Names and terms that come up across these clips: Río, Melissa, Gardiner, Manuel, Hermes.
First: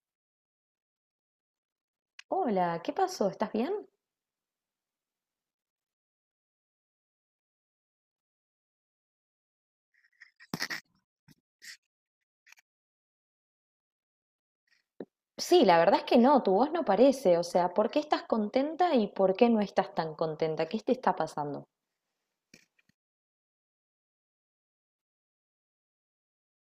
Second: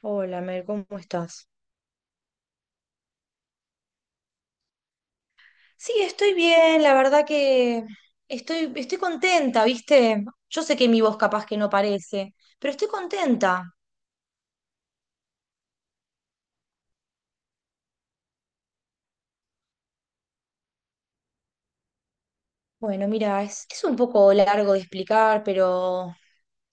Hola, Mel, ¿cómo estás? Hola, ¿qué pasó? ¿Estás bien? Sí, estoy bien, la verdad que estoy contenta, ¿viste? Yo sé que mi voz capaz que no parece, pero estoy contenta. Sí, la verdad es que no, tu voz no parece. O sea, ¿por qué estás contenta y por qué no estás tan contenta? ¿Qué te está pasando? Bueno, mira, es un poco largo de explicar, pero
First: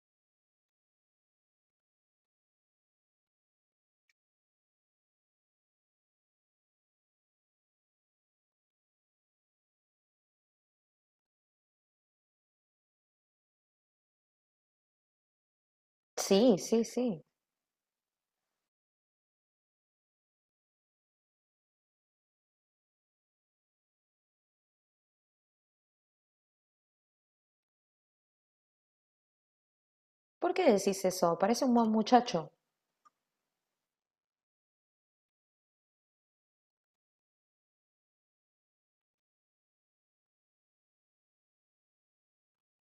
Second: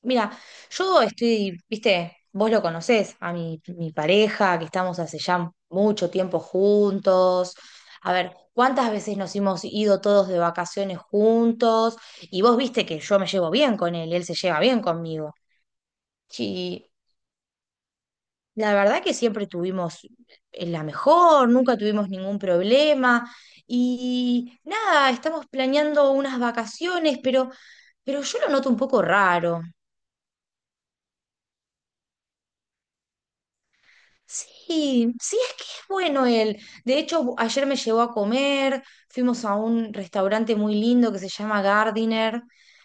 mira, yo estoy, ¿viste? Vos lo conocés, a mi pareja, que estamos hace ya mucho tiempo juntos. A ver, ¿cuántas veces nos hemos ido todos de vacaciones juntos? Y vos viste que yo me llevo bien con él, él se lleva bien conmigo. Sí, sí, Sí, sí. la verdad que siempre tuvimos la mejor, nunca tuvimos ningún problema y nada, estamos planeando unas vacaciones, pero yo lo noto un poco raro. ¿Por qué decís eso? Parece un buen muchacho. Sí, sí, es que es bueno él. De hecho, ayer me llevó a comer, fuimos a un restaurante muy lindo que se llama Gardiner,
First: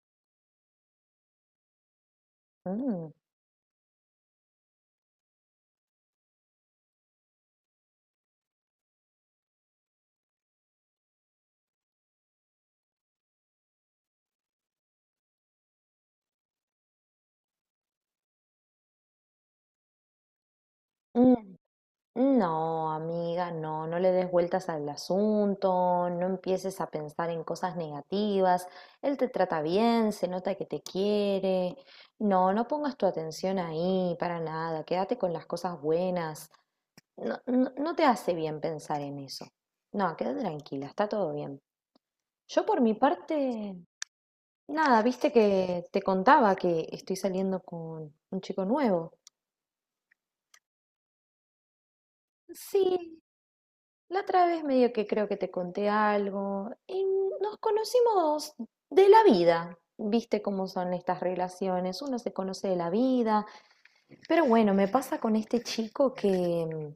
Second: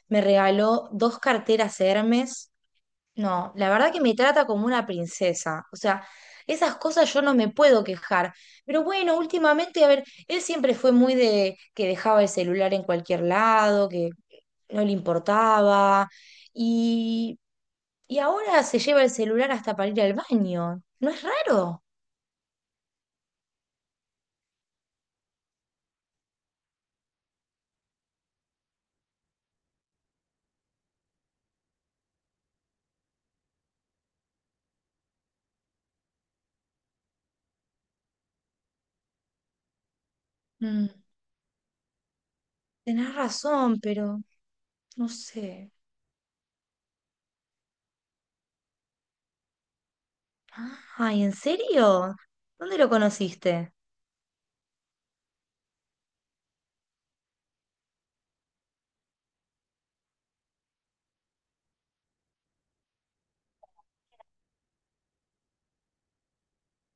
me regaló dos carteras Hermes. Mm, No, la verdad que me trata como una princesa. O sea, esas cosas yo no me puedo quejar. Pero bueno, últimamente, a ver, él siempre fue muy de que dejaba el celular en cualquier lado, que no le importaba. Y, y ahora se lleva el celular hasta para ir al baño. ¿No es mm. raro? No, amiga, no, no le des vueltas al asunto, no empieces a pensar en cosas negativas. Él te trata bien, se nota que te quiere. No, no pongas tu atención ahí, para nada, quédate con las cosas buenas. No, no, no te hace bien pensar en eso. No, quédate tranquila, Mm. está todo bien. Yo por mi Tenés parte, razón, pero nada, no viste sé. que te contaba que estoy saliendo con un chico nuevo. Ay, ¿en serio? ¿Dónde lo Sí, conociste? la otra vez medio que creo que te conté algo y nos conocimos de la vida. Viste cómo son estas relaciones, uno se conoce de la vida, pero bueno, me pasa con este chico que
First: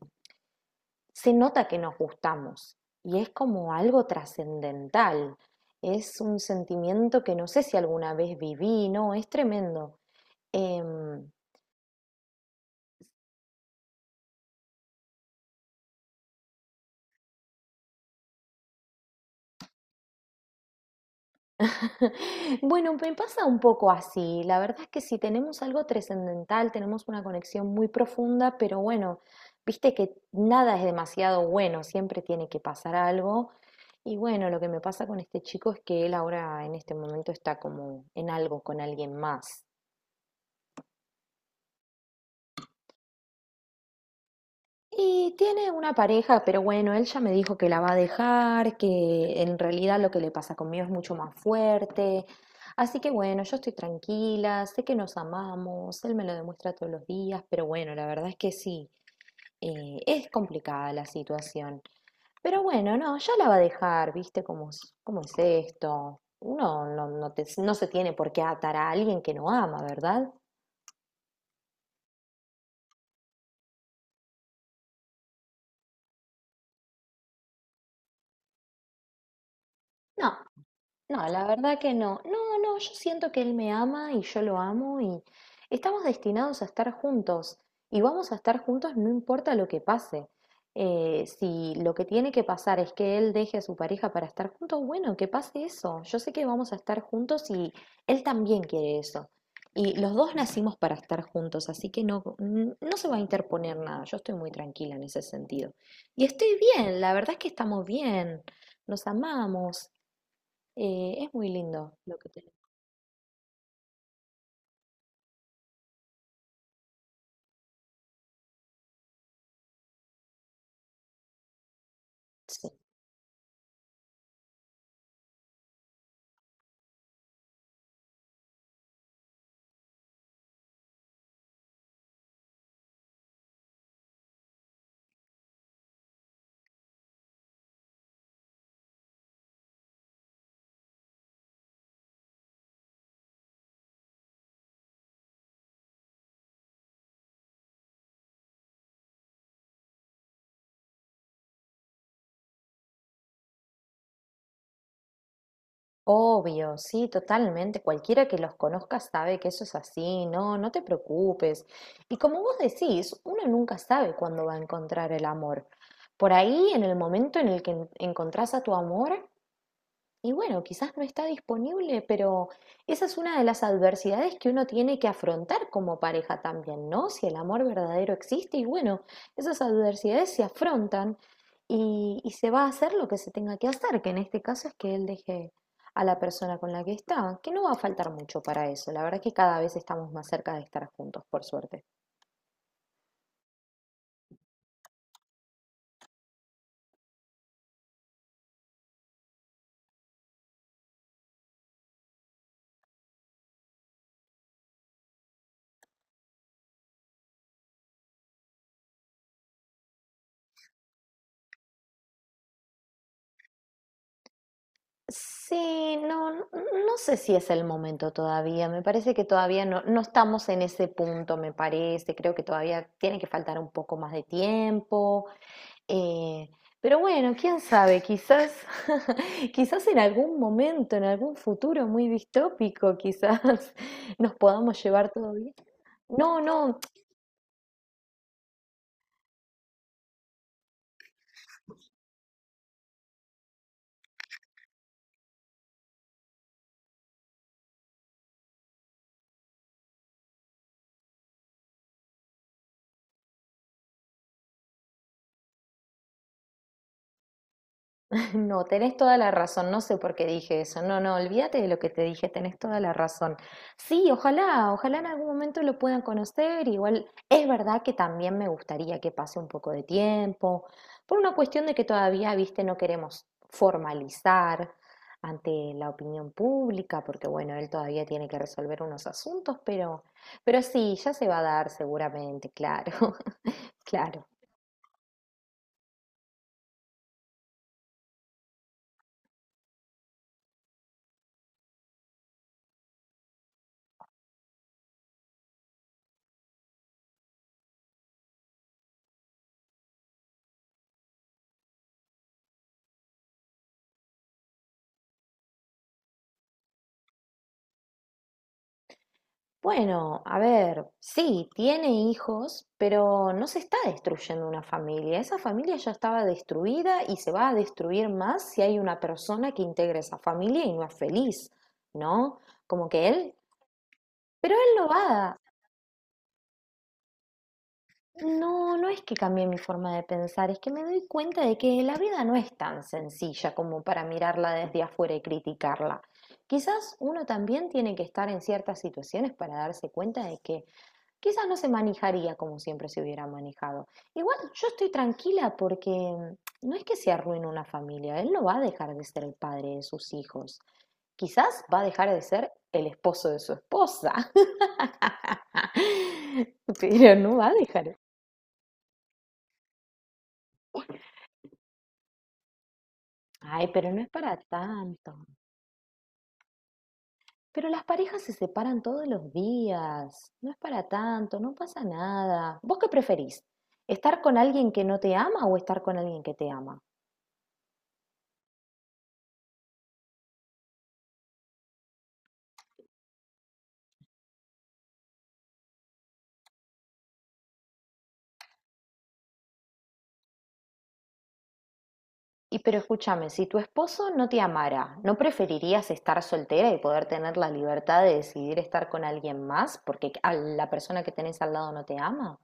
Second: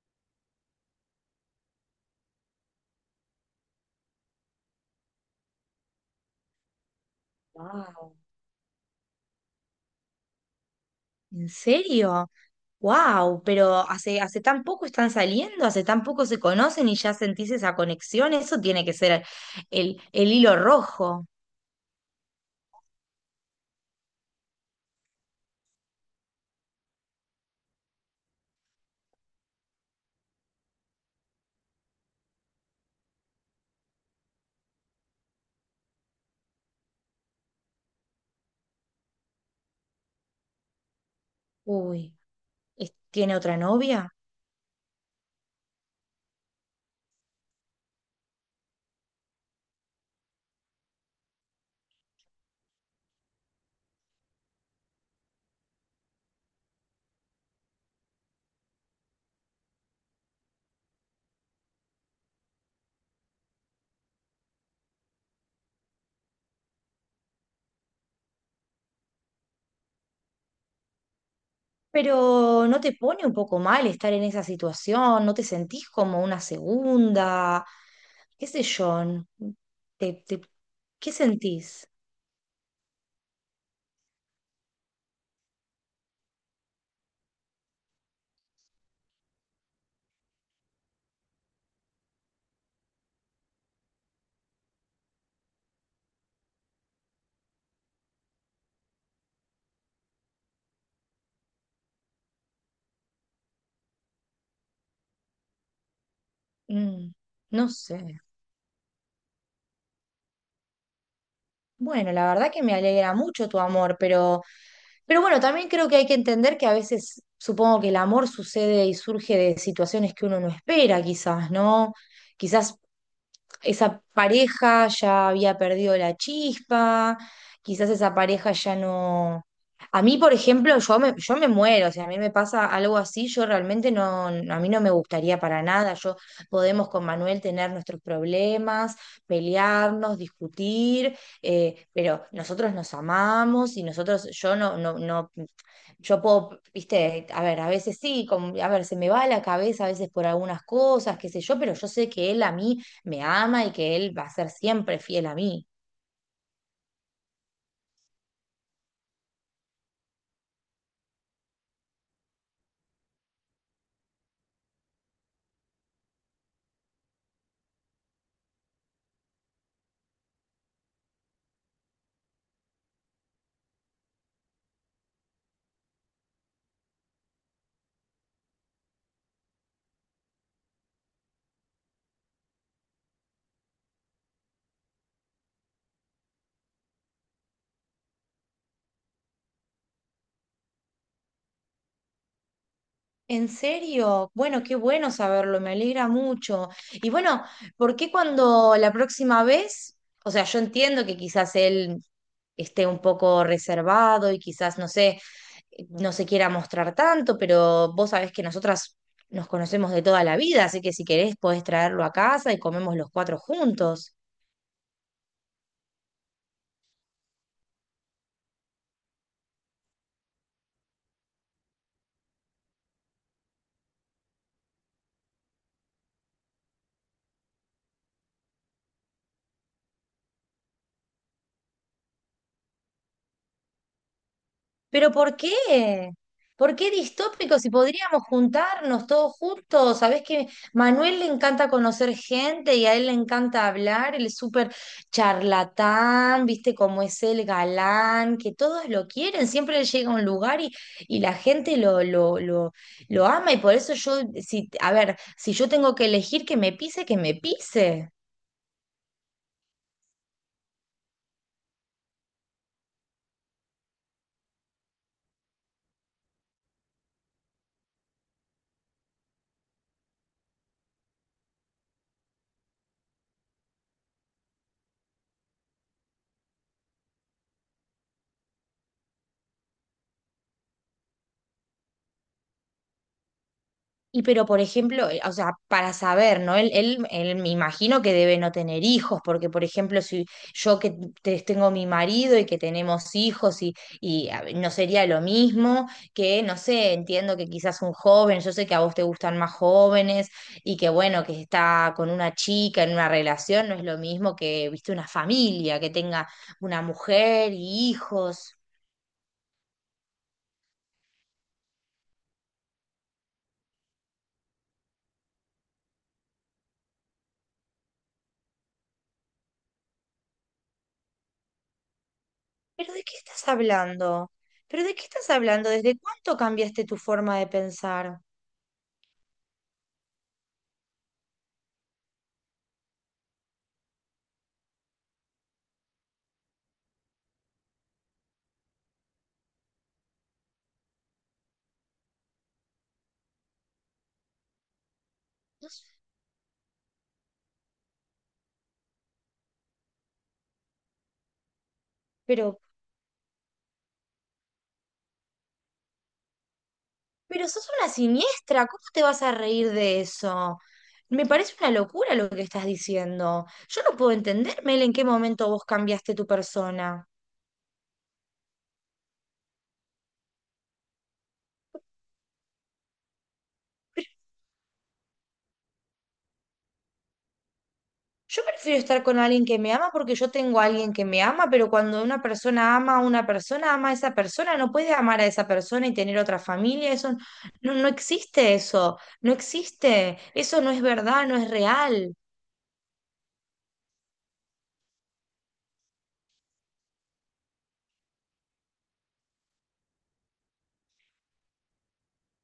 se nota que nos gustamos y es como algo trascendental. Es un sentimiento que no sé si Wow. alguna vez viví, no, es tremendo. Em, ¿En serio? Wow, pero hace tan poco están saliendo, hace tan poco se conocen y ya sentís esa conexión, eso tiene que ser el hilo rojo. bueno, me pasa un poco así. La verdad es que si tenemos algo trascendental, tenemos una conexión muy profunda, pero bueno, viste que nada es demasiado bueno, siempre tiene que pasar algo. Y bueno, lo que me pasa con este chico es que él ahora en este momento está como en algo con alguien más. Uy, ¿tiene otra novia? Y tiene una pareja, pero bueno, él ya me dijo que la va a dejar, que en realidad lo que le pasa conmigo es mucho más fuerte. Así que bueno, yo estoy tranquila, sé que nos amamos, él me lo demuestra todos los días, pero bueno, la verdad es que sí, es complicada la situación. Pero bueno, no, ya la va a dejar, ¿viste cómo, cómo es esto? Uno no, no se tiene por qué atar a alguien que no ama, ¿verdad? Pero ¿no te pone un poco mal estar en esa situación? ¿No te sentís como una segunda? ¿Qué sé yo? ¿Te, No. te- ¿qué No, la verdad sentís? que no. No, no, yo siento que él me ama y yo lo amo y estamos destinados a estar juntos y vamos a estar juntos no importa lo que pase. Si lo que tiene que pasar es que él deje a su pareja para estar juntos, bueno, que pase eso. Yo sé que vamos a estar juntos y él también quiere eso. Y los dos nacimos para estar juntos, así que no, no se va a interponer nada. Yo estoy muy tranquila en ese sentido. Y estoy bien, Mm, la verdad es que no estamos sé. bien, nos amamos. Es muy lindo Bueno, lo la que verdad tenemos. que me alegra mucho tu amor, pero bueno, también creo que hay que entender que a veces supongo que el amor sucede y surge de situaciones que uno no espera, quizás, ¿no? Sí. Quizás esa pareja ya había perdido la chispa, quizás esa pareja ya no... A mí, por ejemplo, yo me muero, o sea, a mí me pasa algo así, yo realmente no, a mí no me gustaría para nada, yo podemos con Manuel tener nuestros problemas, pelearnos, discutir, pero nosotros nos amamos y nosotros, yo no, no, no, yo puedo, viste, a ver, a veces sí, como, a ver, se me va la cabeza a veces por algunas cosas, qué sé yo, pero yo sé que él a mí me ama y que él va a ser siempre fiel a mí. Obvio, sí, totalmente. Cualquiera que los conozca sabe que eso es así, no, no te preocupes. Y como vos decís, uno nunca sabe cuándo va a encontrar el amor. Por ahí, en el momento en el que encontrás a tu amor, y bueno, quizás no está disponible, pero esa es una de las adversidades que uno tiene que afrontar como pareja también, ¿no? Si el amor verdadero existe y bueno, esas adversidades se afrontan y se va a hacer lo que se tenga que hacer, que en este caso es que él deje a la persona con la que está, que no va a faltar mucho para eso. La verdad que cada vez estamos más cerca de estar juntos, por suerte. ¿En serio? Bueno, qué bueno saberlo, me alegra mucho. Y bueno, ¿por qué cuando la próxima vez? O sea, yo entiendo que quizás él esté un poco reservado y quizás, no sé, no se quiera mostrar tanto, pero vos sabés que nosotras nos conocemos de toda la vida, así que si querés podés traerlo a casa y comemos los cuatro juntos. Sí, no, no sé si es el momento todavía. Me parece que todavía no, no estamos en ese punto, me parece. Creo que todavía tiene que faltar un poco más de tiempo. eh, pero bueno, quién sabe, quizás, quizás en algún momento, en algún futuro muy distópico, quizás nos podamos llevar ¿Pero todo por bien. qué? No, ¿Por no, qué distópico? Si podríamos juntarnos todos juntos. Sabés que Manuel le encanta conocer gente y a él le encanta hablar. Él es súper charlatán, viste cómo es el galán, que todos lo quieren. Siempre él llega a un lugar y la gente lo lo ama. Y por eso yo, si, a ver, si yo tengo que elegir que me pise, que me pise. no, tenés toda la razón, no sé por qué dije eso. No, no, olvídate de lo que te dije, tenés toda la razón. Sí, ojalá, ojalá en algún momento lo puedan conocer. Igual es verdad que también me gustaría que pase un poco de tiempo, por una cuestión de que todavía, viste, no queremos formalizar ante la opinión pública, porque bueno, él todavía tiene que resolver unos asuntos, pero sí, ya se va a dar seguramente, claro, Y claro. pero, por ejemplo, o sea, para saber, ¿no? Él me imagino que debe no tener hijos, porque, por ejemplo, si yo que tengo mi marido y que tenemos hijos y a ver, no sería lo mismo que, no sé, entiendo que quizás un joven, yo sé que a vos te gustan más jóvenes y que, bueno, que está con una chica en una relación, no es lo mismo que, viste, una familia, que tenga una mujer y hijos. Bueno, a ver, sí, tiene hijos, pero no se está destruyendo una familia. Esa familia ya estaba destruida y se va a destruir más si hay una persona que integra esa familia y no es feliz, ¿no? Como ¿Pero de que qué él, estás hablando? pero él ¿Pero lo de qué va estás a... hablando? ¿Desde cuánto cambiaste tu forma de pensar? No, no es que cambie mi forma de pensar, es que me doy cuenta de que la vida no es tan sencilla como para mirarla desde afuera y criticarla. Quizás uno también tiene que estar en ciertas situaciones para darse cuenta de que quizás no se manejaría como siempre se hubiera manejado. Igual yo estoy tranquila porque mm, no es que se arruine una familia, él no va a dejar de ser el padre de sus hijos, quizás va a dejar de ser Pero, el esposo de su esposa, pero no va pero a sos una dejar. siniestra, ¿cómo te vas a reír de eso? Me parece una locura lo que estás diciendo. Ay, Yo pero no no es puedo para entender, Mel, en qué tanto. momento vos cambiaste tu persona. Pero las parejas se separan todos los días, no es para tanto, no pasa nada. ¿Vos qué preferís? ¿Estar con alguien que no te ama o estar con alguien que te ama? Yo prefiero estar con alguien que me ama porque yo tengo a alguien que me ama, pero cuando una persona ama a una persona, ama a esa persona, no puede amar a esa persona y tener otra familia, eso no, no existe eso, no existe, eso no es verdad, no es real. Y pero escúchame, si tu esposo no te amara, ¿no preferirías estar soltera y poder tener la libertad de decidir estar con alguien más porque a la persona que tenés al lado no te ama?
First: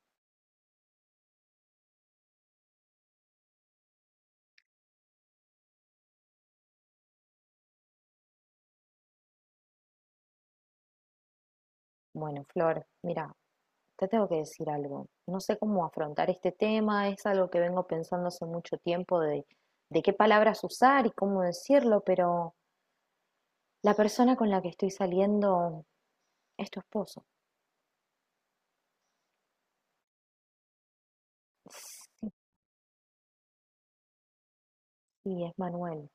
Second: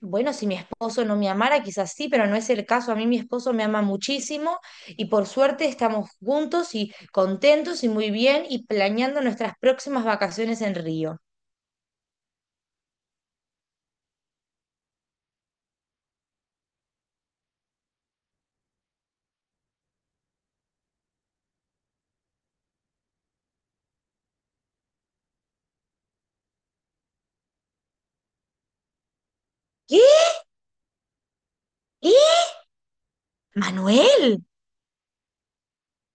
Bueno, si mi esposo no me amara, quizás sí, pero no es el caso. A mí mi esposo me ama muchísimo y por suerte estamos juntos y contentos y muy bien y planeando nuestras próximas vacaciones en Río. Bueno, Flor, mira, te tengo que decir algo. No sé cómo afrontar este tema, es algo que vengo pensando hace mucho tiempo de qué palabras usar y cómo decirlo, pero la persona con la que estoy saliendo es tu esposo. ¿Qué? ¿Qué? Sí, Manuel, sí, es Manuel.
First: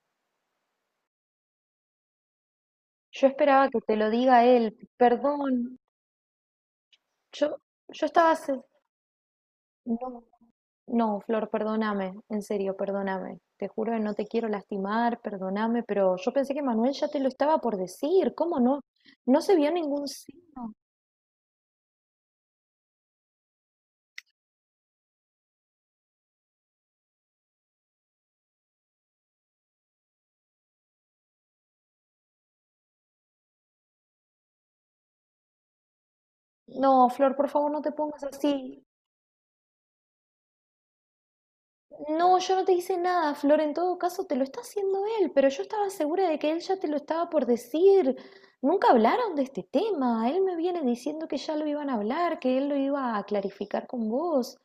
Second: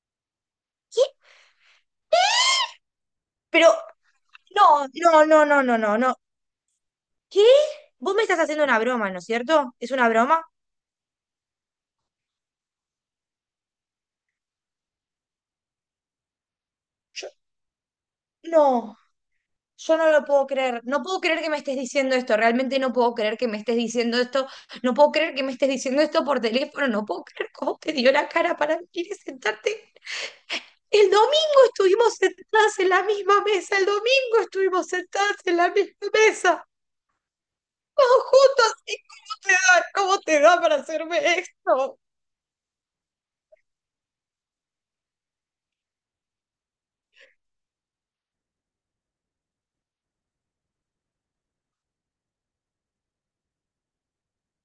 ¿qué? Yo esperaba Pero que te lo diga él, no, no, no, no, no, perdón. no, no. ¿Qué? Yo, yo Vos me estaba, estás haciendo una broma, ¿no es cierto? ¿Es no, una broma? no, Flor, perdóname, en serio, perdóname. Te juro que no te quiero lastimar, perdóname, pero yo pensé que Manuel ya te lo Yo, estaba por decir. ¿Cómo no? no, No se vio yo ningún no lo puedo signo. creer. No puedo creer que me estés diciendo esto. Realmente no puedo creer que me estés diciendo esto. No puedo creer que me estés diciendo esto por teléfono. No puedo creer cómo te dio la cara para venir y sentarte. El domingo estuvimos sentadas en la misma mesa. El domingo estuvimos sentadas en la misma mesa. No, Flor, por favor, no te Todos pongas juntos. así. ¿Y cómo te da? ¿Cómo te da para hacerme esto? No, yo no te hice nada, Flor. En todo caso, te lo está haciendo él, pero yo estaba segura de que él ya te lo estaba por decir. Nunca hablaron de este tema. Él me viene diciendo que ya lo iban a hablar, que él lo iba a clarificar con vos.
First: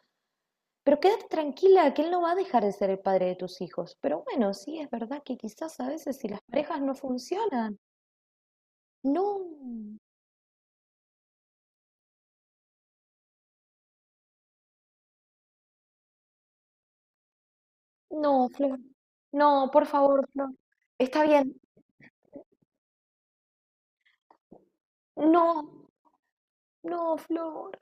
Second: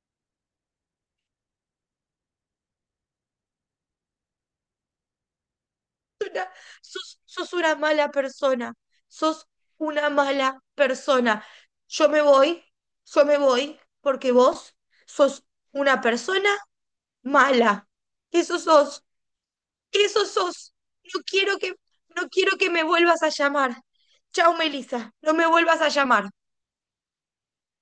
Pero quédate tranquila, que él no va a dejar de ser el padre de tus hijos. Pero bueno, sí, es verdad que quizás a veces si las Persona, parejas no sos una funcionan. mala persona, No, sos una mala persona. Yo me voy, yo me voy porque vos sos una persona mala. no, Eso Flor. sos, No, por eso favor, Flor. sos. No Está bien. quiero que, no quiero que me vuelvas a llamar. Chao, Melissa, no No, me vuelvas a llamar. no, Flor.